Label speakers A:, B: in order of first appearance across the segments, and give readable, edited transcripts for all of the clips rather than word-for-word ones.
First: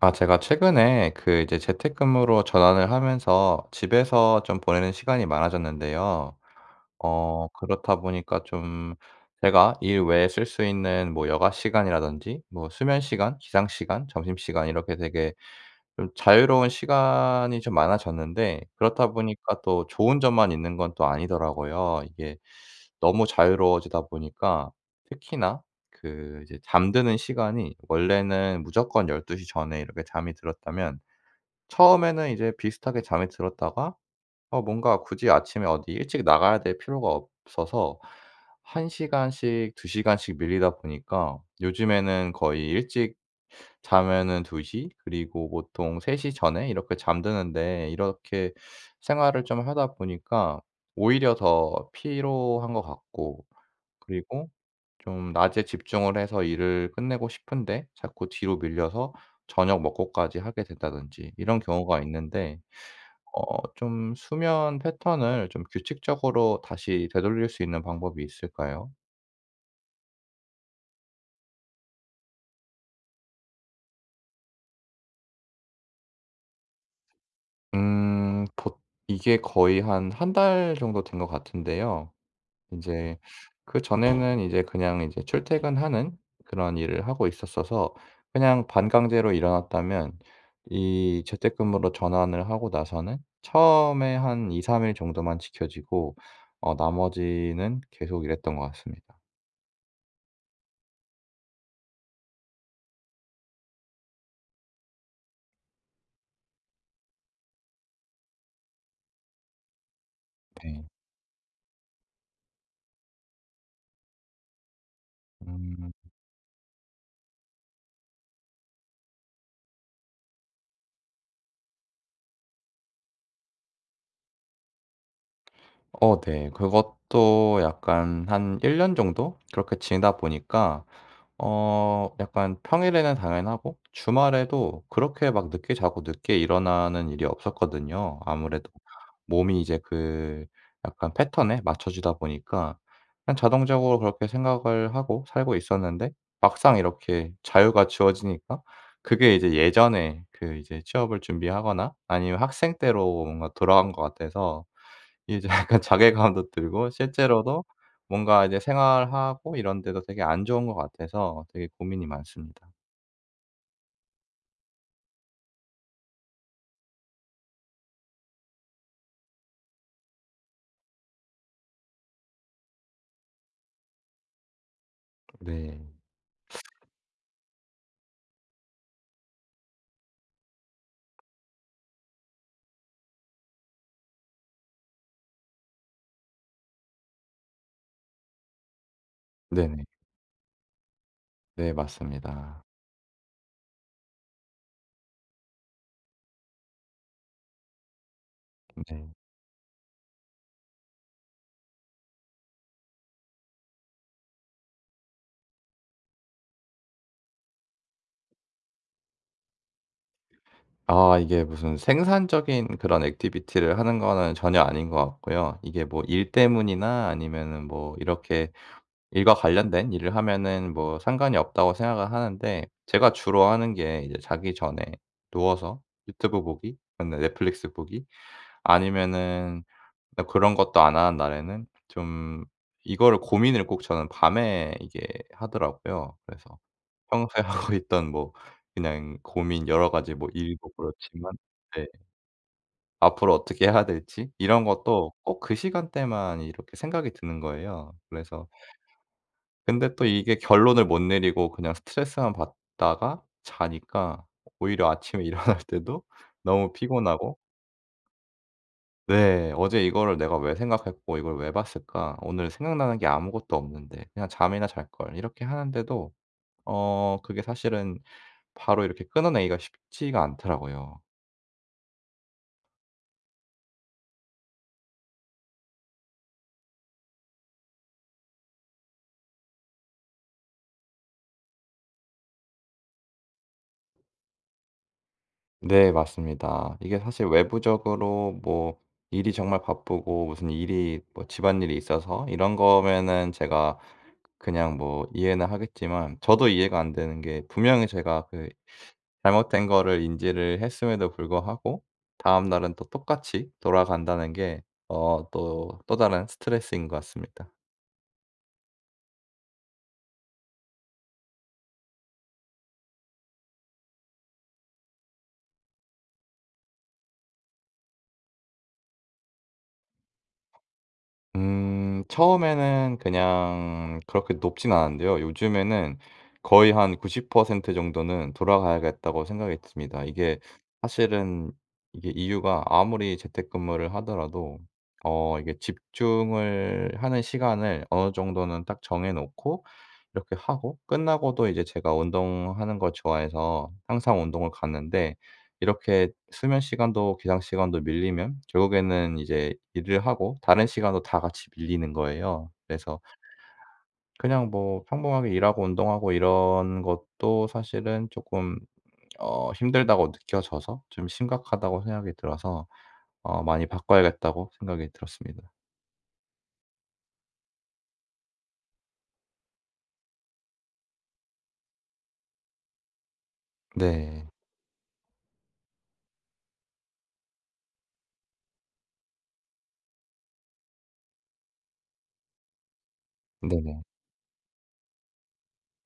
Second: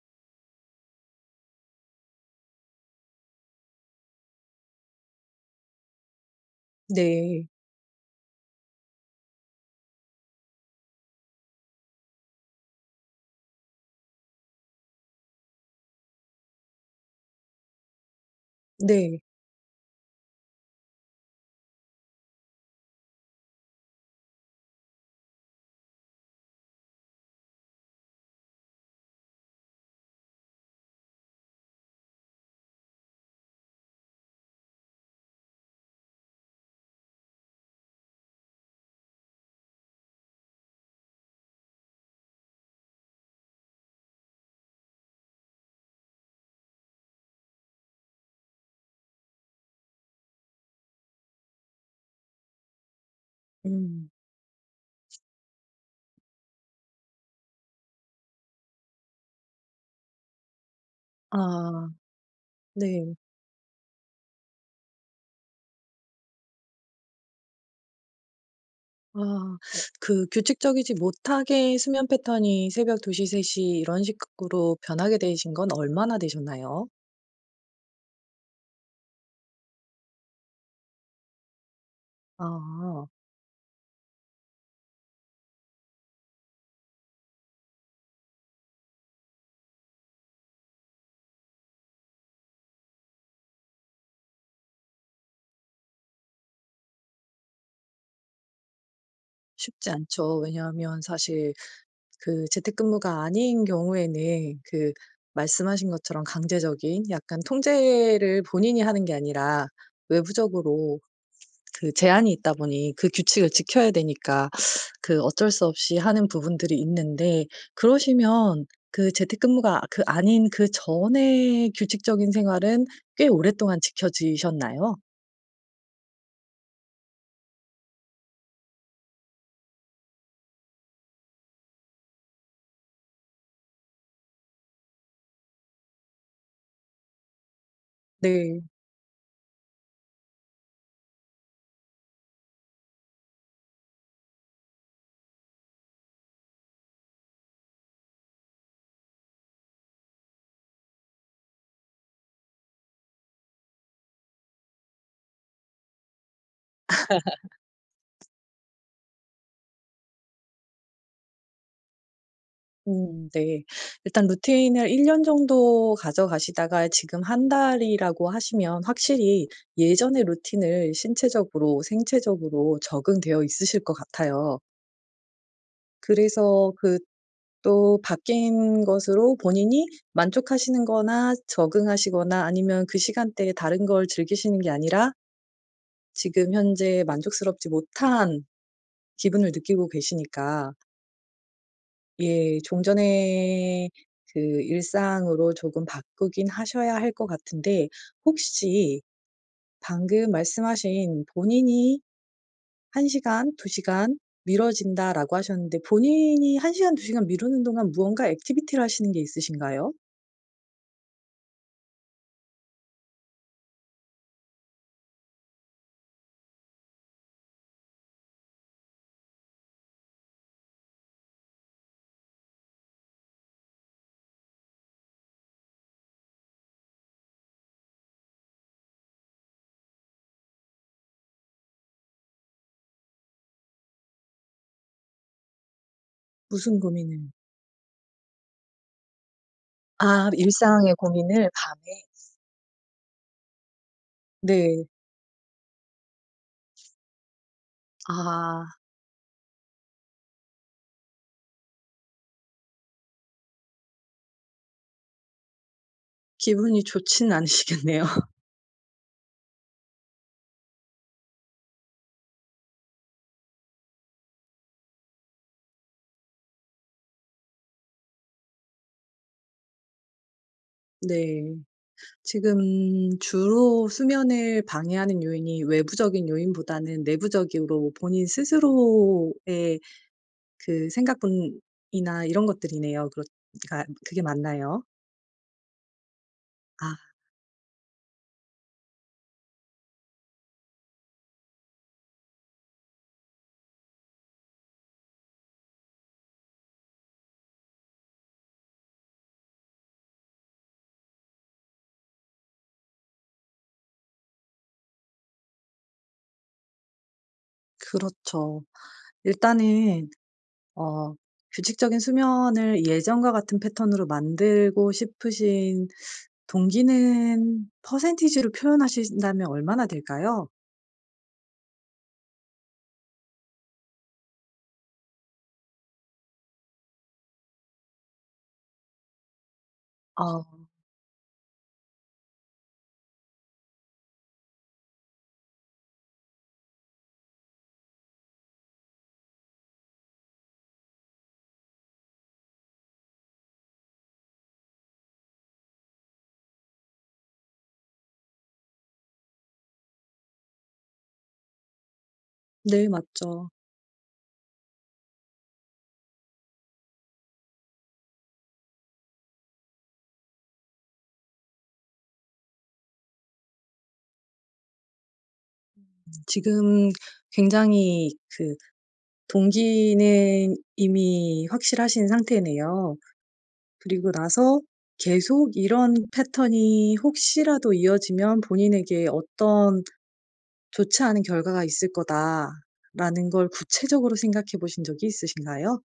A: 아, 제가 최근에 그 이제 재택근무로 전환을 하면서 집에서 좀 보내는 시간이 많아졌는데요.
B: 네.
A: 그렇다 보니까 좀 제가 일 외에 쓸 수 있는 뭐 여가 시간이라든지 뭐 수면 시간, 기상 시간, 점심 시간 이렇게 되게 좀 자유로운 시간이 좀 많아졌는데, 그렇다
B: 네.
A: 보니까 또 좋은 점만 있는 건 또 아니더라고요. 이게 너무 자유로워지다 보니까 특히나 그 이제 잠드는 시간이 원래는 무조건 12시 전에 이렇게 잠이 들었다면, 처음에는 이제 비슷하게 잠이 들었다가 뭔가 굳이 아침에 어디 일찍 나가야 될 필요가 없어서 1 시간씩 2 시간씩 밀리다 보니까, 요즘에는 거의 일찍 자면은 2 시, 그리고 보통 3시 전에 이렇게 잠드는데, 이렇게 생활을 좀 하다 보니까 오히려 더 피로한 것 같고,
B: 음.
A: 그리고 좀 낮에 집중을 해서 일을 끝내고 싶은데 자꾸 뒤로 밀려서 저녁 먹고까지 하게 된다든지 이런
B: 아,
A: 경우가 있는데,
B: 네.
A: 좀 수면 패턴을 좀 규칙적으로 다시 되돌릴 수 있는 방법이 있을까요?
B: 아, 그 규칙적이지 못하게 수면 패턴이 새벽 2시세3 이런 식으로 변하게 되신 건 얼마나 되셨나요?
A: 음. 보 이게 거의 한 한 달 정도 된 것 같은데요. 이
B: 아,
A: 제 그전에는 이제 그냥 이제 출퇴근하는 그런 일을 하고 있었어서 그냥 반강제로 일어났다면, 이 재택근무로 전환을 하고 나서는 처음에 한 2-3일 정도만 지켜지고 나머지는 계속 일했던 것 같습니다.
B: 쉽지 않죠. 왜냐하면 사실 그 재택근무가 아닌 경우에는 그 말씀하신 것처럼 강제적인 약간 통제를 본인이 하는 게 아니라
A: 네.
B: 외부적으로 그 제한이 있다 보니 그 규칙을 지켜야 되니까 그 어쩔 수
A: 음.
B: 없이 하는 부분들이 있는데, 그러시면 그 재택근무가 아닌 그 전에 규칙적인 생활은 꽤 오랫동안 지켜지셨나요?
A: 네. 그것도 약간 한 1년 정도 그렇게 지내다 보니까 약간 평일에는 당연하고 주말에도 그렇게 막 늦게 자고 늦게 일어나는 일이 없었거든요.
B: 네.
A: 아무래도 몸이 이제 그 약간 패턴에 맞춰지다 보니까 그냥 자동적으로 그렇게 생각을 하고 살고 있었는데, 막상 이렇게 자유가 주어지니까 그게 이제 예전에 그 이제 취업을 준비하거나 아니면 학생 때로 뭔가 돌아간 것 같아서 이제 약간 자괴감도 들고, 실제로도 뭔가 이제 생활하고 이런 데도 되게 안 좋은 것 같아서 되게 고민이 많습니다.
B: 음, 네. 일단 루틴을 1년 정도 가져가시다가 지금 한 달이라고 하시면 확실히 예전의 루틴을 신체적으로, 생체적으로 적응되어 있으실 것 같아요.
A: 네.
B: 그래서 그 또 바뀐 것으로 본인이 만족하시는 거나 적응하시거나 아니면 그 시간대에 다른 걸 즐기시는 게 아니라 지금 현재 만족스럽지 못한 기분을
A: 네네.
B: 느끼고 계시니까
A: 네,
B: 예,
A: 맞습니다.
B: 종전의 그 일상으로 조금 바꾸긴 하셔야 할 것 같은데, 혹시
A: 네.
B: 방금 말씀하신 본인이 1 시간, 2 시간 미뤄진다라고 하셨는데 본인이 1 시간, 2 시간 미루는 동안 무언가 액티비티를 하시는 게 있으신가요?
A: 아, 이게 무슨 생산적인 그런 액티비티를 하는 거는 전혀 아닌 것 같고요. 이게 뭐 일 때문이나 아니면은 뭐 이렇게 일과 관련된 일을 하면은 뭐 상관이 없다고 생각을 하는데, 제가 주로 하는 게 이제 자기 전에 누워서 유튜브 보기, 근데 넷플릭스 보기 아니면은, 근데 그런 것도 안 하는 날에는 좀 이거를 고민을 꼭 저는 밤에 이게 하더라고요. 그래서
B: 무슨 고민을.
A: 평소에 하고 있던 뭐 그냥 고민 여러 가지 뭐
B: 아,
A: 일도
B: 일상의
A: 그렇지만,
B: 고민을 밤에.
A: 네, 앞으로 어떻게 해야 될지 이런
B: 네.
A: 것도 꼭 그 시간대만 이렇게 생각이 드는 거예요. 그래서
B: 아,
A: 근데 또 이게 결론을 못 내리고 그냥 스트레스만 받다가 자니까 오히려 아침에 일어날 때도 너무
B: 기분이 좋지는
A: 피곤하고,
B: 않으시겠네요.
A: 네. '어제 이거를 내가 왜 생각했고 이걸 왜 봤을까? 오늘 생각나는 게 아무것도 없는데 그냥 잠이나 잘 걸.' 이렇게 하는데도 그게 사실은 바로 이렇게 끊어내기가 쉽지가 않더라고요.
B: 네. 지금 주로 수면을 방해하는 요인이 외부적인 요인보다는 내부적으로 본인 스스로의 그 생각뿐이나 이런 것들이네요. 그렇 그러니까 그게 맞나요?
A: 네, 맞습니다.
B: 아,
A: 이게 사실 외부적으로 뭐 일이 정말 바쁘고 무슨 일이 뭐 집안일이 있어서 이런 거면은 제가 그냥 뭐 이해는 하겠지만, 저도 이해가 안 되는 게 분명히 제가 그 잘못된 거를 인지를 했음에도 불구하고 다음날은 또 똑같이 돌아간다는 게 또 또 다른 스트레스인 것 같습니다.
B: 그렇죠. 일단은 어 규칙적인 수면을 예전과 같은 패턴으로 만들고 싶으신 동기는 퍼센티지로 표현하신다면 얼마나 될까요?
A: 처음에는 그냥 그렇게 높진 않았는데요. 요즘에는 거의 한 90% 정도는 돌아가야겠다고 생각이 듭니다. 이게
B: 아,
A: 사실은 이게 이유가 아무리 재택근무를 하더라도 이게 집중을 하는 시간을 어느 정도는 딱 정해 놓고 이렇게 하고 끝나고도 이제 제가 운동하는 걸 좋아해서 항상 운동을 갔는데, 이렇게 수면 시간도 기상 시간도 밀리면 결국에는 이제 일을 하고 다른 시간도 다 같이 밀리는 거예요.
B: 네,
A: 그래서
B: 맞죠.
A: 그냥 뭐 평범하게 일하고 운동하고 이런 것도 사실은 쪼끔 힘들다고 느껴져서 좀 심각하다고 생각이 들어서 많이 바꿔야겠다고 생각이 들었습니다.
B: 지금 굉장히 그 동기는 이미 확실하신 상태네요. 그리고
A: 네.
B: 나서 계속 이런 패턴이 혹시라도 이어지면 본인에게 어떤 좋지 않은 결과가 있을 거다라는 걸
A: 네네.
B: 구체적으로 생각해 보신 적이 있으신가요?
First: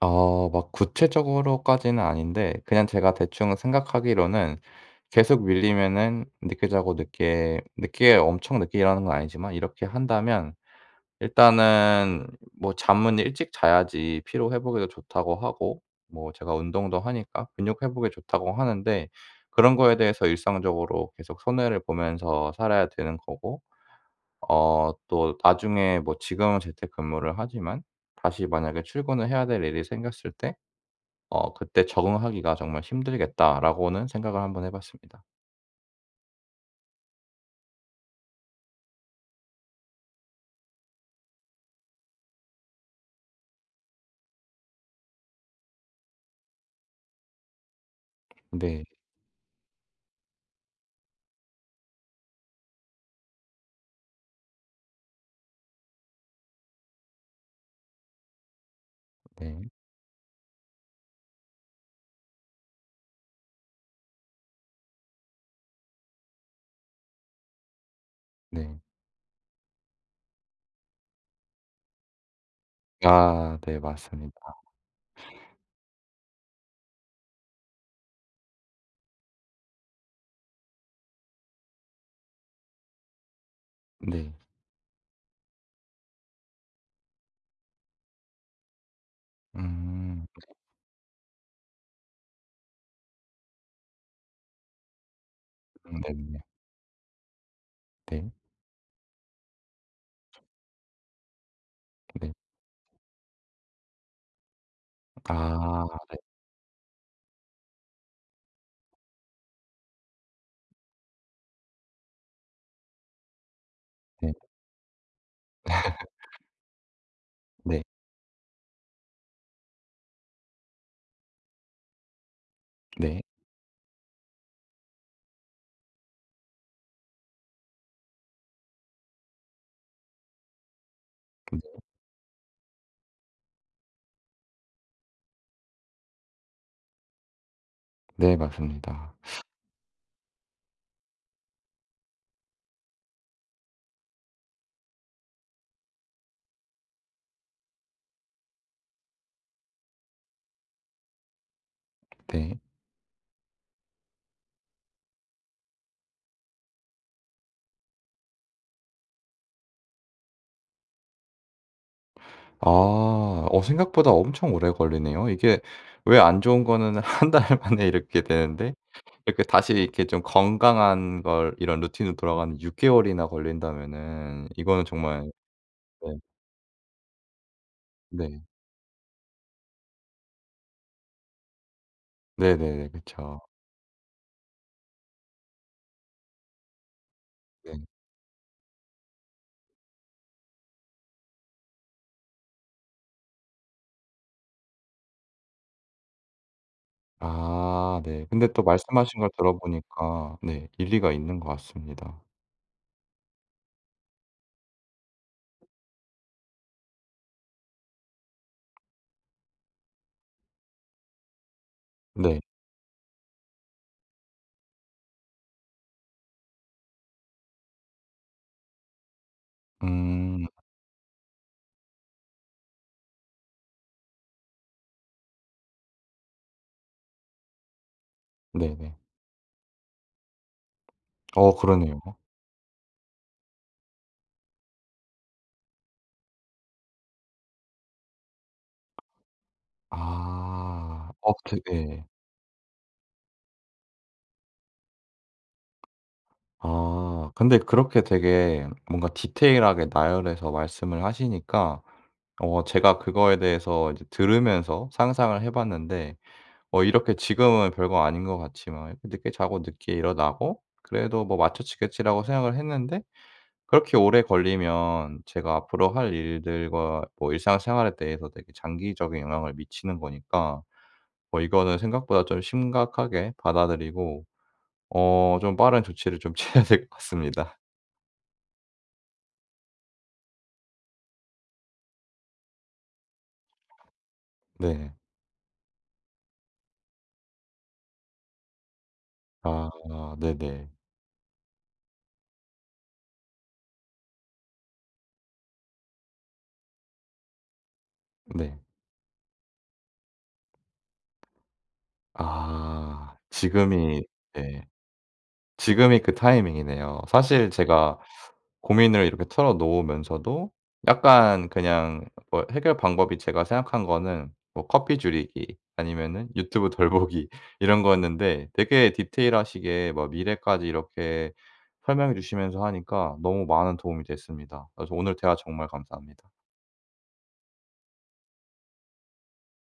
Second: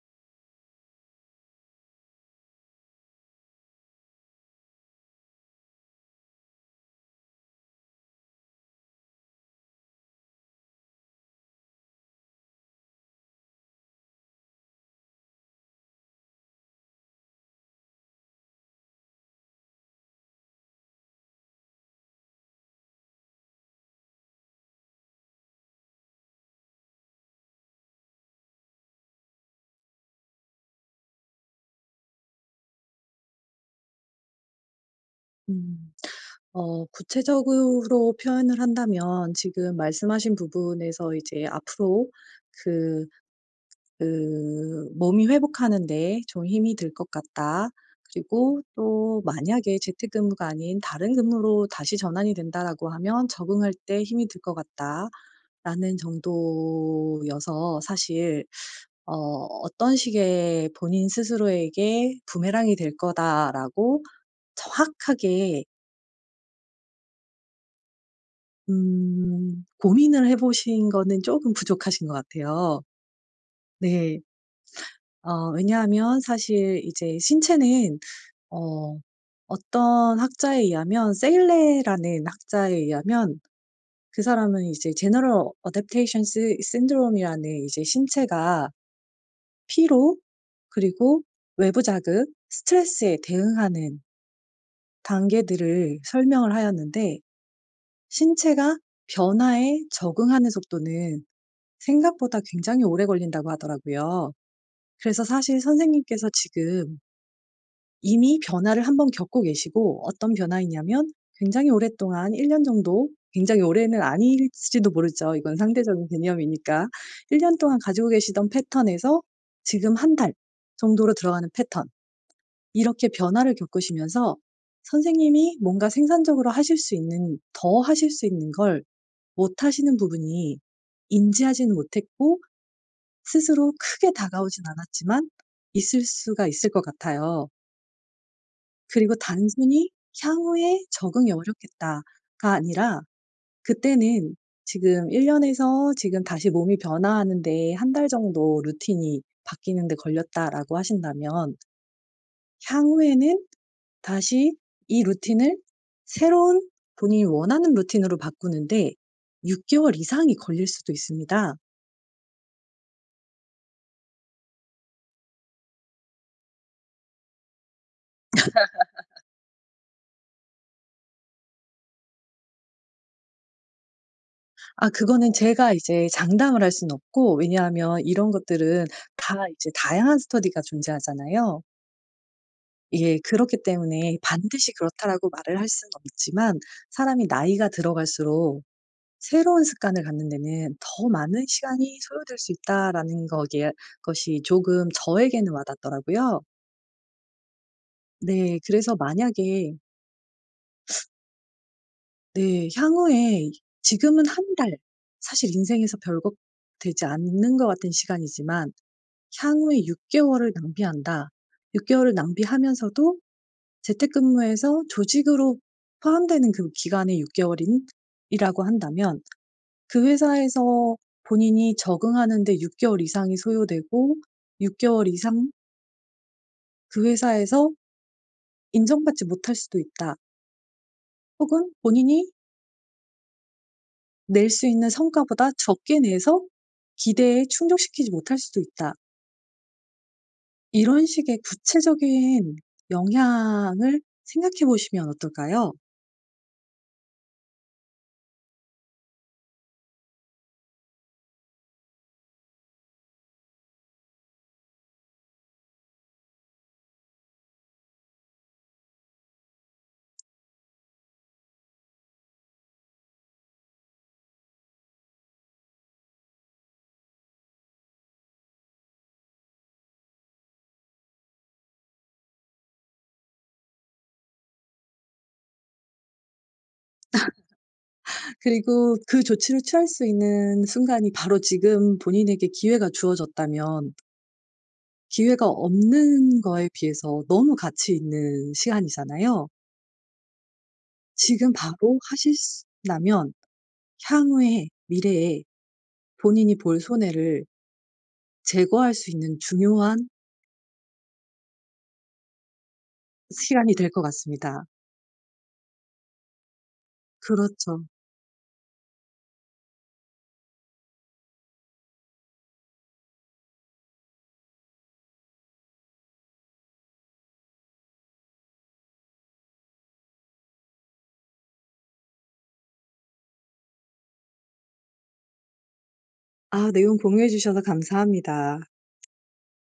A: 막 구체적으로까지는 아닌데, 그냥 제가 대충 생각하기로는 계속 밀리면은 늦게 자고 늦게 늦게 엄청 늦게 일하는 건 아니지만 이렇게 한다면, 일단은 뭐 잠은 일찍 자야지 피로 회복에도 좋다고 하고 뭐 제가 운동도 하니까 근육 회복에 좋다고 하는데, 그런 거에 대해서 일상적으로 계속 손해를 보면서 살아야 되는 거고 또 나중에 뭐 지금은 재택근무를 하지만 다시 만약에 출근을 해야 될 일이 생겼을 때 '그때 적응하기가 정말 힘들겠다.'라고는 생각을 한번 해 봤습니다.
B: 음. 구체적으로 표현을 한다면 지금 말씀하신 부분에서 이제 앞으로 그 그 "몸이 회복하는 데 좀 힘이 들 것 같다. 그리고
A: 네.
B: 또 만약에 재택근무가 아닌 다른 근무로 다시 전환이 된다."라고 하면 "적응할 때 힘이 들 것 같다."라는 정도여서 사실 어
A: 네.
B: '어떤 식의 본인 스스로에게 부메랑이 될 거다.'라고 정확하게
A: 네.
B: 고민을 해 보신 거는 조금 부족하신 것 같아요.
A: 아, 네,
B: 네.
A: 맞습니다.
B: 왜냐하면 사실 이제 신체는 어 어떤 학자에 의하면 세일레라는 학자에 의하면 그
A: 네.
B: 사람은 이제 General Adaptation Sy Syndrome이라는 이제 신체가 피로
A: 음.
B: 그리고 외부 자극, 스트레스에 대응하는 단계들을
A: 네네. 네.
B: 설명을 하였는데
A: 네.
B: 신체가 변화에 적응하는 속도는
A: 네, 네.
B: 생각보다 굉장히 오래 걸린다고 하더라고요. 그래서 사실
A: 아
B: 선생님께서 지금 이미 변화를 한번 겪고 계시고 어떤 변화이냐면 굉장히 오랫동안 1년 정도, 굉장히 오래는
A: 네.
B: 아닐지도 모르죠. 이건 상대적인 개념이니까. 1년 동안
A: 네.
B: 가지고 계시던 패턴에서 지금 한 달 정도로 들어가는 패턴, 이렇게
A: 네.
B: 변화를 겪으시면서 선생님이 뭔가 생산적으로 하실 수 있는 더 하실 수 있는 걸 못 하시는 부분이 인지하지는 못했고 스스로 크게 다가오진 않았지만 있을 수가 있을 것 같아요.
A: 네, 맞습니다.
B: 그리고 단순히 '향후에 적응이 어렵겠다.'가 아니라 그때는 지금 1 년에서 지금 다시 몸이 변화하는 데 한 달 정도 루틴이 바뀌는 데 걸렸다라고 하신다면
A: 네.
B: 향후에는 다시 이 루틴을 새로운 본인이 원하는 루틴으로 바꾸는데 6 개월 이상이 걸릴 수도 있습니다.
A: 아, 생각보다 엄청 오래 걸리네요. 이게 왜 안 좋은 거는 한 달 만에 이렇게 되는데 이렇게 다시 이렇게 좀 건강한 걸 이런 루틴으로 돌아가는 6 개월이나 걸린다면은 이거는
B: 아,
A: 정말.
B: 그거는 제가 이제
A: 네.
B: 장담을 할 수는 없고 왜냐하면 이런
A: 네.
B: 것들은 다 이제 다양한 스터디가 존재하잖아요.
A: 네네네.
B: 예,
A: 그쵸.
B: 그렇기 때문에 반드시 그렇다라고 말을 할 수는 없지만 사람이 나이가
A: 네.
B: 들어갈수록 '새로운 습관을 갖는 데는 더 많은 시간이 소요될 수 있다.'라는 거기에 것이 조금 저에게는 와닿더라고요.
A: 아 네. 근데
B: 네,
A: 또
B: 그래서
A: 말씀하신 걸
B: 만약에
A: 들어보니까 네, 일리가 있는 것 같습니다.
B: 네, 향후에 지금은 한 달, 사실 인생에서 별거 되지 않는 것 같은 시간이지만 향후에 6 개월을 낭비한다. 6 개월을
A: 네.
B: 낭비하면서도 재택근무에서 조직으로 포함되는 그 기간의 6 개월인 이라고 한다면 그
A: 음.
B: 회사에서 본인이 적응하는 데 6 개월 이상이 소요되고 6 개월 이상 그 회사에서
A: 네네.
B: 인정받지 못할 수도 있다. 혹은
A: 그러네요.
B: 본인이 낼 수 있는 성과보다 적게 내서 기대에 충족시키지 못할 수도 있다. 이런
A: 아. 어,
B: 식의
A: 그, 예.
B: 구체적인 영향을 생각해 보시면 어떨까요?
A: 아, 근데 그렇게 되게 뭔가 디테일하게 나열해서 말씀을 하시니까 제가 그거에 대해서 이제 들으면서 상상을 해 봤는데, 이렇게 지금은 별거 아닌 것 같지만 이렇게 늦게 자고 늦게 일어나고 그래도 뭐 '맞춰지겠지.'라고 생각을 했는데, 그렇게 오래 걸리면 제가 앞으로 할 일들과 뭐 일상생활에 대해서 되게 장기적인 영향을 미치는 거니까 뭐 이거는 생각보다 좀 심각하게 받아들이고 좀 빠른 조치를 좀 취해야 될 것 같습니다.
B: 그리고 그 조치를 취할 수 있는 순간이 바로 지금 본인에게 기회가 주어졌다면
A: 네.
B: 기회가 없는 거에 비해서 너무 가치 있는 시간이잖아요.
A: 아 네네.
B: 지금 바로 하신다면 향후에 미래에 본인이 볼 손해를
A: 네.
B: 제거할 수 있는 중요한
A: 아
B: 시간이 될
A: 지금이,
B: 것
A: 네,
B: 같습니다.
A: 지금이 그 타이밍이네요. 사실
B: 그렇죠.
A: 제가 고민을 이렇게 털어 놓으면서도 약간 그냥 뭐 해결 방법이 제가 생각한 거는 뭐 커피 줄이기 아니면은 유튜브 덜 보기 이런 거였는데, 되게 디테일하시게 뭐 미래까지 이렇게 설명해 주시면서 하니까 너무 많은 도움이 됐습니다. 그래서 오늘 대화 정말 감사합니다.
B: 아, 내용 공유해 주셔서 감사합니다.